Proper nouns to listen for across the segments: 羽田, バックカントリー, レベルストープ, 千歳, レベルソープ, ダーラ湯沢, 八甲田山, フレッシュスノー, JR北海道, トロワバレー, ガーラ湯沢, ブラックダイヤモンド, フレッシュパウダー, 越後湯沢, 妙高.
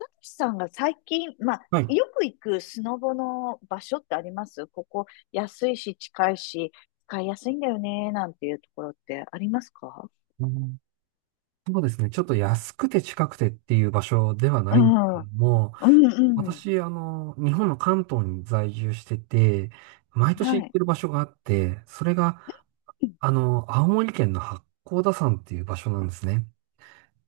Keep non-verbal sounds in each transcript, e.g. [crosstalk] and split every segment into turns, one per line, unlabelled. たけしさんが最近、まあ、
はい。
よく行くスノボの場所ってありますここ安いし近いし使いやすいんだよね、なんていうところってありますか？
うん、そうですね。ちょっと安くて近くてっていう場所では
う
ないんです
ん。
け
うん
ども、
うん。
私、日本の関東に在住してて、毎年
は
行っ
い。
てる場所があって、それが、青森県の八甲田山っていう場所なんですね。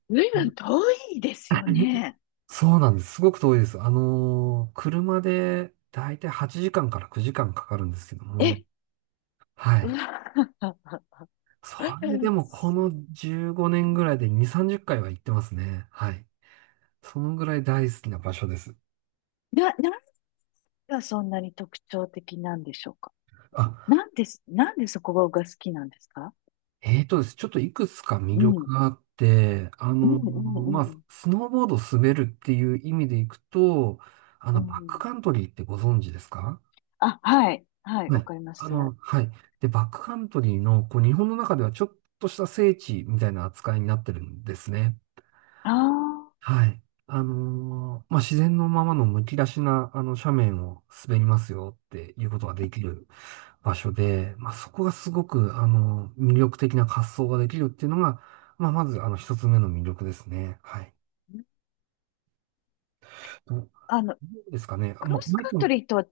随
うん。
分遠いですよ
[laughs]
ね。
そうなんです。すごく遠いです。車でだいたい8時間かんから9時間かかるんですけど
え、
も、は
う
い。
わ。[laughs]
それでもこの
す
15年ぐらいで2、30回は行ってますね。はい。そのぐらい大好きな場所です。
何がそんなに特徴的なんでしょうか？
あ、
なんでそこが好きなんですか？
えーとですね、ちょっといくつか魅
う
力
ん。
があって、
うんうんう
まあ、
ん。
スノーボード滑るっていう意味でいくと、
う
バックカ
ん
ントリーってご存知ですか？
あ、はい。はい、
は
わ
い。
かります。あ、
はい。で、バックカントリーの、こう、日本の中ではちょっとした聖地みたいな扱いになってるんですね。
あ
はい。まあ、自然のままのむき出しな、斜面を滑りますよっていうことができる場所で、まあ、そこがすごく、魅力的な滑走ができるっていうのが、まあ、まず、一つ目の魅力ですね。はい。どど
あの、
うですかね。あ、
クロ
まあ、
ス
マイ
カ
ク
ント
の。
リーとは、うん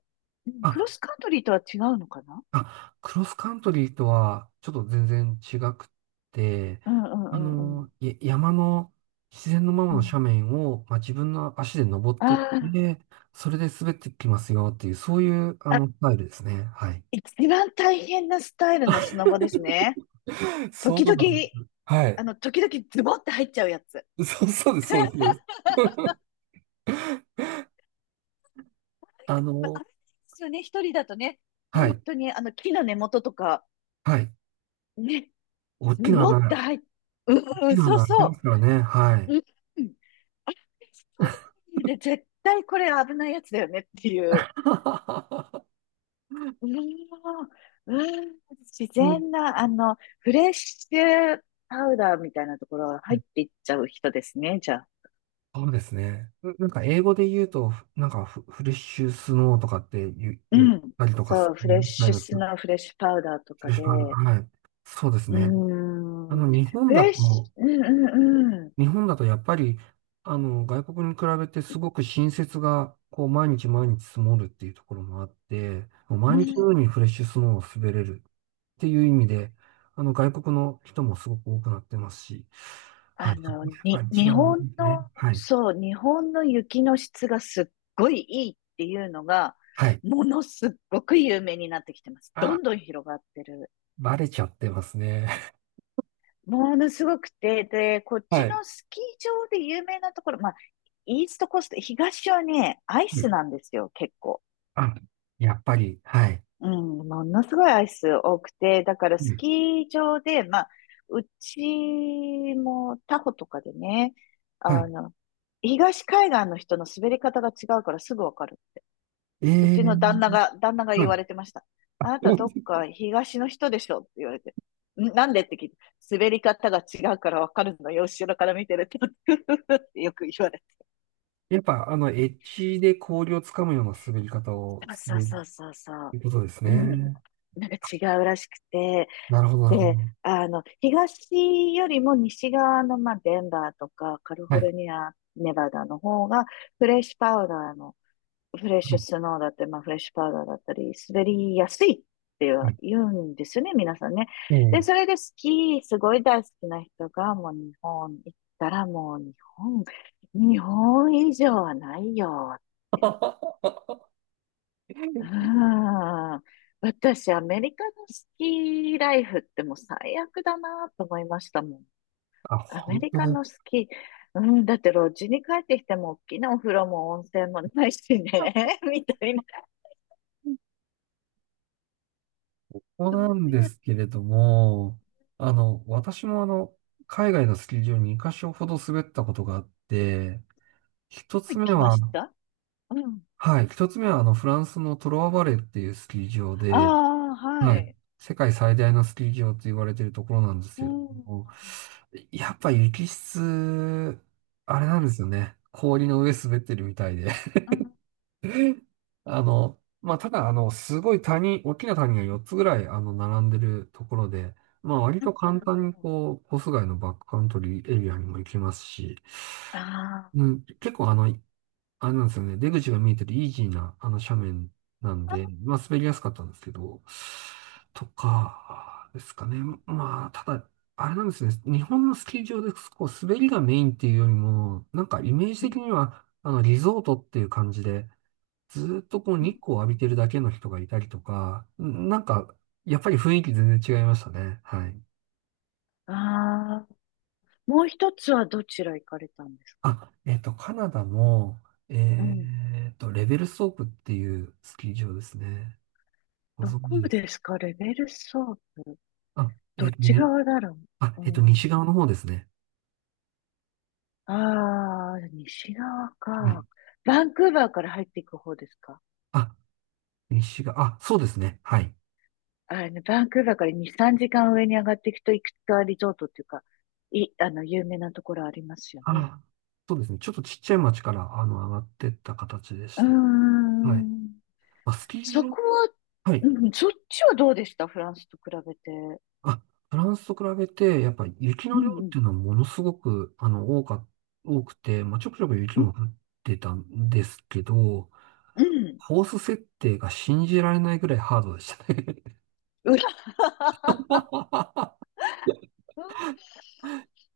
クロ
あ、
スカントリーとは違うのかな？
あ、クロスカントリーとは、ちょっと全然違くって、
うんうんうんうん。
山の、自然のまま
う
の
ん。
斜面を、まあ、自分の足で登ってっ
あ
て、それで滑ってきますよっていう、そういう、
ああ、
スタイルですね。はい。
一番大変なスタイルのスノボですね。
そ
時
うなん、
々、
は
あ
い。
の、時々ズボって入っちゃうやつ。
そう、そうです、そうです、そうです。[laughs] あ
まあ、
の、
危ないですよね、一人だとね。
は
本
い。
当に、あの、木の根元とか、
はい。
ね、
大
ズ
きな
ボって
穴、
入っ、う
大
んう
き
ん、
な
そう
穴開いてます
そ
からね。は
う。
い。
うん。あ、一人で絶対これ危ないやつだよねっていう。
[laughs]
うーん、うーん自
うん、
然な、あの、フレッシュパウダーみたいなところが入っていっちゃう人ですね、じゃあ。
そうですね。なんか英語で言うと、なんかフレッシュスノーとかって言う、
う
言っ
ん。
たりとかす
そう、フ
る
レッ
みたい
シュ
な、
ス
フ
ノー、フレッシュパウダーと
レ
か
ッシ
で、
ュパウダー。はい。そうです
うー
ね。あ
ん、
の、日本
フ
だ
レッシ
と、
ュ、うんうんうん。
日本だとやっぱり、外国に比べてすごく新雪が、こう、毎日毎日積もるっていうところもあって、もう
う
毎日の
ん
ようにフレッシュスノーを滑れるっていう意味で、外国の人もすごく多くなってますし、はい、
あ
そこ
の、
がやっぱり一
日
番いい
本
ですね。
の、
はい。
そう、日本の雪の質がすっごいいいっていうのが、
はい。
ものすっごく有名になってきてます。ど
あ、
んどん広がってる。
バレちゃってますね。
ものすごくて、で、こっ
[laughs] は
ち
い。
のスキー場で有名なところ、まあ、イーストコースト、東はね、アイ
う
ス
ん。
なんですよ、結構。
あ、やっぱり。はい。
うん、ものすごいアイス多くて、だから
う
ス
ん。
キー場で、まあ、うちもタホとかでね、あ
はい。
の、東海岸の人の滑り方が違うからすぐわかる。
え
うちの旦那
ー、
が、旦那が
は
言
い。
われてました。
あ
あなたどっ
[laughs]
か東の人でしょって言われて。なんでって聞いて、滑り方が違うからわかるのよ、後ろから見てると。[laughs] ってよく言われて。
やっぱ、エッジで氷をつかむような滑り方を
あ、
す
そう
る
そうそうそ
と
う。
いうことです
うん。
ね。
なんか違うらしくて。
なるほど、なるほど。
で、あの、東よりも西側の、まあ、デンバーとかカリ
は
フォ
い。
ルニア、ネバダの方が、フレッシュパウダーのフレッ
は
シュ
い。
スノーだったり、まあ、フレッシュパウダーだったり、滑りやすいって
は
は
い。
言うんですよね、皆さんね。
え
で、
え。
それでスキー、すごい大好きな人が、もう日本行ったらもう日本、日本以上はないよ。うん。私、アメリカのスキーライフってもう最悪だなと思いましたもん。
あ、
アメ
本
リ
当
カ
だ。こ
のスキー、うん、だってロッジに帰ってきても大きなお風呂も温泉もないしね、[laughs] みたいな。
こなんですけれども、私も海外のスキー場に2箇所ほど滑ったことがあって、一つ
行
目
きま
は、
したうん。
はい、一つ目はフランスのトロワバレーっていうスキー場で、
ああ、は
はい、
い。
世界最大のスキー場と言われているところなんです
う
けれど
ん。うん。
も、やっぱ雪質、あれなんですよね。氷の上滑ってるみたいで。
うん。
まあ、ただ、すごい谷、大きな谷が4つぐらい、並んでるところで、まあ、割
うん
と
う
簡単に、
ん
こう、コース外のバックカントリーエリアにも行きますし、
あ
うん、結構、あれなんですよね、出口が見えてるイージーな、斜面なんで、
あ。
まあ、滑りやすかったんですけど、とか、ですかね。まあ、ただ、あれなんですね、日本のスキー場で、こう、滑りがメインっていうよりも、なんか、イメージ
う
的
ん。
には、リゾートっていう感じで、ずーっとこう
うん
日光を
う
浴びて
ん
るだけの人がいたりとか、なんか、やっぱり雰囲気全然違いましたね。はい。
ああ。もう一つはどちら行かれたんですか？
あ、カナダも、
うん。
レベルストープっていうスキー場ですね。ご
ど
存知
こ
です。
ですかレベルソープ。
あ、
どっち側だろ
あ、
う。うん。
西側の方ですね。
ああ、西側
はい。
か。バンクーバーから入っていく方ですか？
あ、西側、あ、そうですね。はい。
あの、バンクーバーから2、3時間上に上がっていくと、いくつかリゾートっていうか、あの、有名なところありますよね。
あ、そうですね。ちょっとちっちゃい町から、上がってった形で
う
し
ー
た。はい。
ん。
まあ、スキー
そ
場、
こは、
は
う
い。
ん、そっちはどうでした？フランスと比べて。
あ、フランスと比べて、やっぱ雪
う
の量
ん
っ
うん。
ていうのはものすごく、多くて、まあ、ちょくちょく雪
うん。
も降ってたんですけど、
うん
コース設定が信じられないぐらいハードでしたね。
うら、[laughs]
[laughs]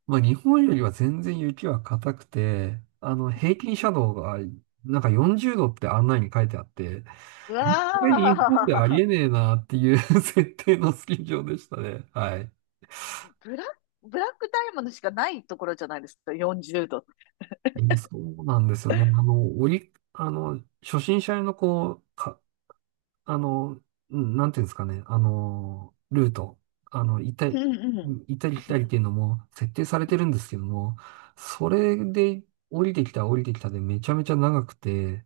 まあ、日本よりは全然雪は硬くて、平均斜度が、なんか40度って案内に書いてあって、
う
これ
わ、
日本であり
あ
えねえなっていう [laughs] 設定のスキー場でしたね。はい。
ブラ、ブラックダイヤモンドしかないところじゃないですか。40度。
そうなんですよね。初心者用のこう、あの、うんなんていうんですかね、ルート、あの、行った
う
り、
んうん。
行ったり来
う
たりっ
ん。
ていうのも設定されてるんですけども、それで降りてきたでめちゃめちゃ長くて、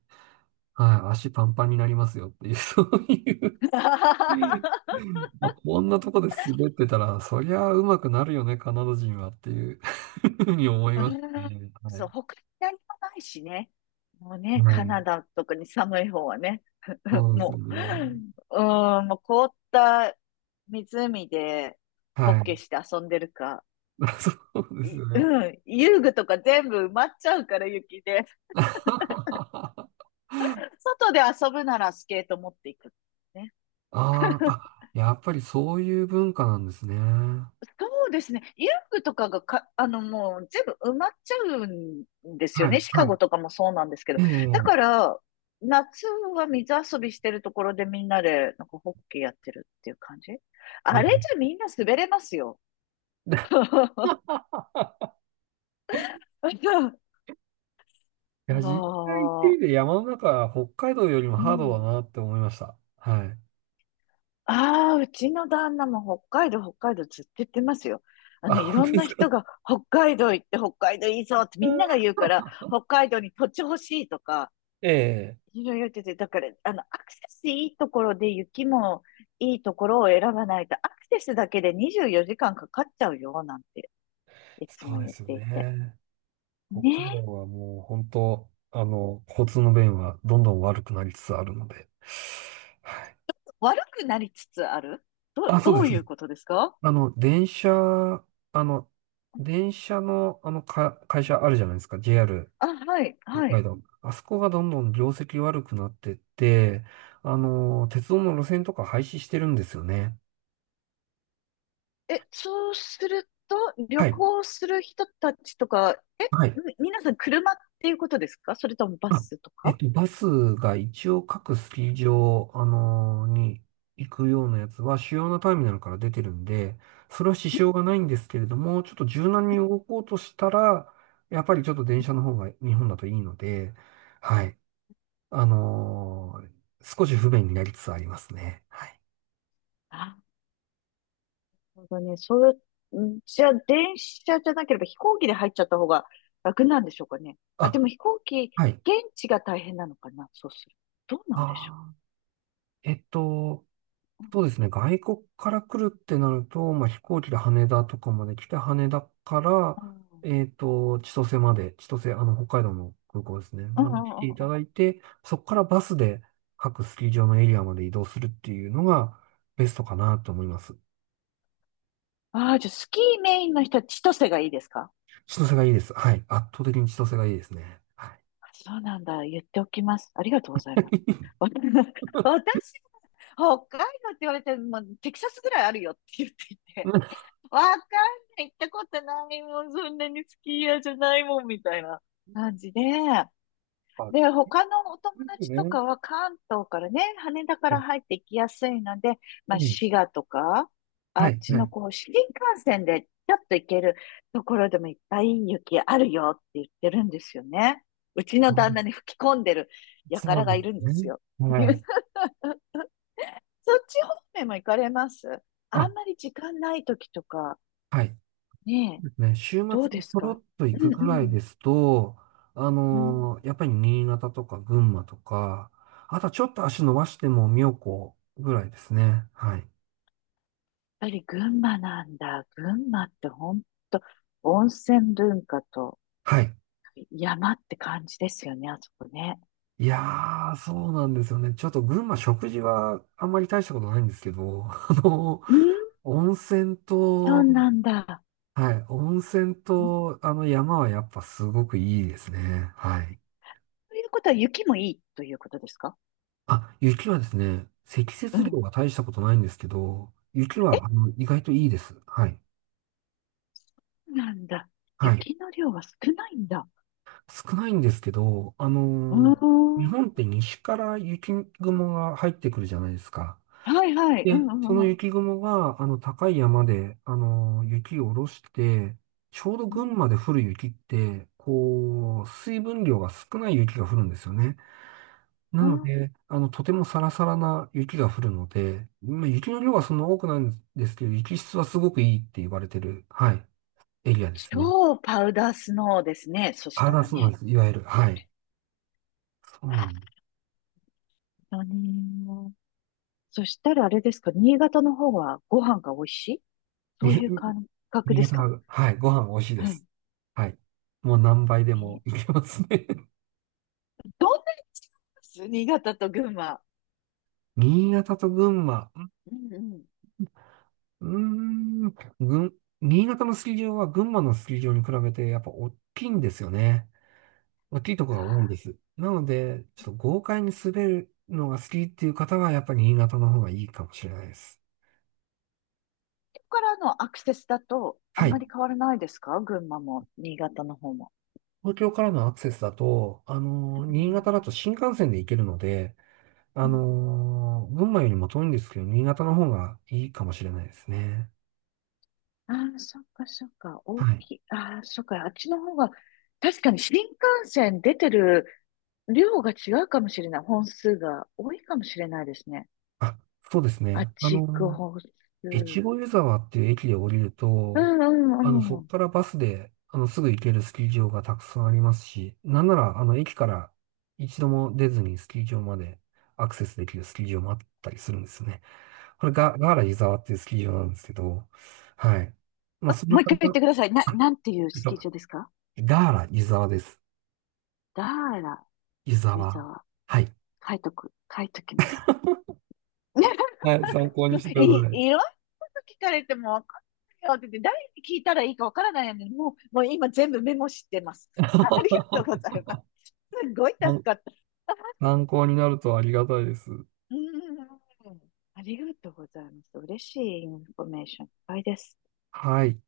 はい、足パンパンになりますよっていう、[laughs] そうい
[laughs]
うまあ、こんなとこで滑ってたら、そりゃ上手くなるよね、カナダ人はっていう [laughs] ふうに思い
う
ました
ーん、
ね。は
そう、
い。
他に何もないしね。もうね、
は
カ
い。
ナダとかに寒い方はね、
そ
[laughs]
うですよ
もう、
ね。
うーん、もう凍った湖でホッ
はい。
ケーして遊んでるか、
[laughs] そうですよね。
うん、遊具とか全部埋まっちゃうから雪で、
[laughs] あ
外で遊ぶならスケート持っていく。ね
ーあ、やっぱりそういう文化なんですね。
そうですね。遊具とかがか、あの、もう全部埋まっちゃうんですよ
はい、
ね。シカ
はい。
ゴとかもそうなんですけど。
え
だ
え、
から、夏は水遊びしてるところでみんなで、なんかホッケーやってるっていう感じ。
え
あれじゃ
え。
みんな滑れますよ。
[laughs]
[laughs] あ
いや、実際行って
あ、
みて山の中は北海道よりも
う
ハードだ
ん。
なって思いました。はい。
ああ、うちの旦那も北海道、北海道ずっと言ってますよ。あ
あ、
の、い
本
ろ
当
ん
で
な
すか？
人が北海道行って北海道いいぞってみんなが
[laughs]
言うから、北海道に土地欲しいとか、
ええ、
いやいや、違うてて、だから、あの、アクセスいいところで雪もいいところを選ばないと、アクセスだけで24時間かんかかっちゃうよ、なんて、いつ
そ
も
うで
言っ
すよ
ていて。
ね。北
ね
海道
え、
はもう本当、交通の便はどんどん悪くなりつつあるので。はい。
悪くなりつつある、
あ、そう
ど
で
う
す。
いうことですか？
あの、電車、あの、電車の、会社あるじゃないですか、JR
あ、はい、は
北海
い。
道。あそこがどんどん業績悪くなってって、鉄道の路線とか廃止してるんですよね。
え、そうすると、旅
はい。
行する人たちとか、
はい。
皆さん車っていうことですか？それともバ
あ、
スとか。
バスが一応各スキー場、に行くようなやつは主要なターミナルから出てるんで、それは支障がないんですけれども、ちょっと柔軟に動こうとしたら、やっぱりちょっと電車の方が日本だといいので、はい。あのー少し不便になりつつありますね。はい。
なるほどね。そう、んじゃあ、電車じゃなければ飛行機で入っちゃった方が楽なんでしょうかね。あ、でも
あ、
飛行機、
はい。
現地が大変なのかな。そうすると。どうなんでしょ
あー、えっと、
う。
そうですね。外国から来るってなると、まあ、飛行機で羽田とかまで来て、羽田か
う
ら、
ん、
千歳まで、千歳、北海道の空港ですね。
うん、
ま
う
で
ん、う
来てい
んう
た
ん
だいて、そこからバスで各スキー場のエリアまで移動するっていうのがベストかなと思います。
ああー、じゃあ、スキーメインの人は千歳がいいですか？
千歳がいいです。はい。圧倒的に千歳がいいですね。はい。
そうなんだ。言っておきます。ありがとうございます。わ [laughs] 私、北海道って言われて、もうテキサスぐらいあるよって言っていて、
[laughs]
わかんない、行ったことないもん、そんなにスキー屋じゃないもん、みたいな感じで。で、他のお友
いいです
達と
ね。
かは関東からね、羽田から入ってきやすいので、まあ、
ええ、
滋賀とか、あ
は
っ
い、
ち
は
の
い。
こう、新幹線でちょっと行けるところでもいっぱい雪あるよって言ってるんですよね。うちの旦那
あ、
に吹き込んでる
そ
輩
う
が
です
いるんで
ね。
すよ。
はい。
[laughs] そっち方面も行かれますあ
あ、
んまり時間ない時とか、
はい。そ
ねえ、
うですね。週
どう
末
で
にち
す
ょろ
か？
っと
う
行く
ん
ぐ
う
らい
ん。
ですと、
うん
やっぱり新潟とか群馬とか、あとはちょっと足伸ばしても妙高ぐらいですね。はい。
ぱり群馬なんだ。群馬って本当温泉文化と
はい。
山って感じですよね、あそこね。
いやー、そうなんですよね。ちょっと群馬食事はあんまり大したことないんですけど、[laughs] あの
うん、
温泉
そう
と、
なんだ。
はい、温泉
うん
と、あの山はやっぱすごくいいですね。はい。
ということは雪もいいということですか？
あ、雪はですね、積
う
雪量
ん。
は大したことないんですけど、雪
え、
は意外といいです。はい。
なんだ。
はい。
雪の量は少ないんだ。
少ないんですけど、
う
日
ーん。
本って西から雪雲が入ってくるじゃないですか。
はいはい。
で、その
うん。
雪雲が、高い山で、雪を下ろして、ちょうど
うん
群馬で降る雪って、こう、水分量が少ない雪が降るんですよね。な
あ、
ので、とてもサラサラな雪が降るので、まあ、雪の量はそんな多くないんですけど、雪質はすごくいいって言われてる、はい、エリアですね。
超パウダースノーですね。そした
ああ、
ら
そうなんで
ね。
す。いわゆる、はい。そうなん
本当に。そしたらあれですか、新潟の方はご飯が美味しいそ
で
う
す。
いう
に
感覚
新
です
潟
か？
は、はい、ご飯美味しい
う
です。
ん。
はい。もう何倍で
み
もいけますね。[laughs]
どんなに違います新潟と群馬。
新潟と群馬。
うんうん。
うーん、新潟のスキー場は群馬のスキー場に比べてやっぱ大きいんですよね。大きいところが多いで
あ、
す。なので、ちょっと豪快に滑るのが好きっていう方は、やっぱり新潟の方がいいかもしれないです。
そこ、こからのアクセスだと、あ
は
んまり
い。
変わらないですか群馬も、新潟の方も。
東京からのアクセスだと、
う
新潟だ
ん。
と新幹線で行けるので、
うんうん。
群馬よりも遠いんですけど、新潟の方がいいかもしれないですね。
ああ、そっかそっか。大
はい。
きい。ああ、そっか。あっちの方が、確かに新幹線出てる量が違うかもしれない。本数が多いかもしれないですね。
あ、そうです
あっ
ね。
ち行く本数。
越
う
後湯沢っていう駅で降りる
んう
と、そ
ん
こ
うん。
からバスで、すぐ行けるスキー場がたくさんありますし、なんなら、駅から一度も出ずにスキー場までアクセスできるスキー場もあったりするんですよね。これが、ガーラ湯沢っていうスキー場なんですけど、はい。まあ、そんな
もう一
簡
回言って
単。
ください。
あ、
なんていう
えっ
ス
と、
キー場ですか？
ガーラ湯沢です。
ダーラ、
湯
湯
沢。
沢。
はい。
書いときます。[laughs]
はい、参考にしてください。
いろんなこと聞かれてもわかんないよって言って、誰に聞いたらいいかわからないのに、もう今全部メモしてます。[laughs] ありがとうござ
[laughs]
います。すごい助
参
かった。
参考になるとありがたいです。
うん。ありがとうございます。嬉しいインフォメーションいっぱいです。
はい。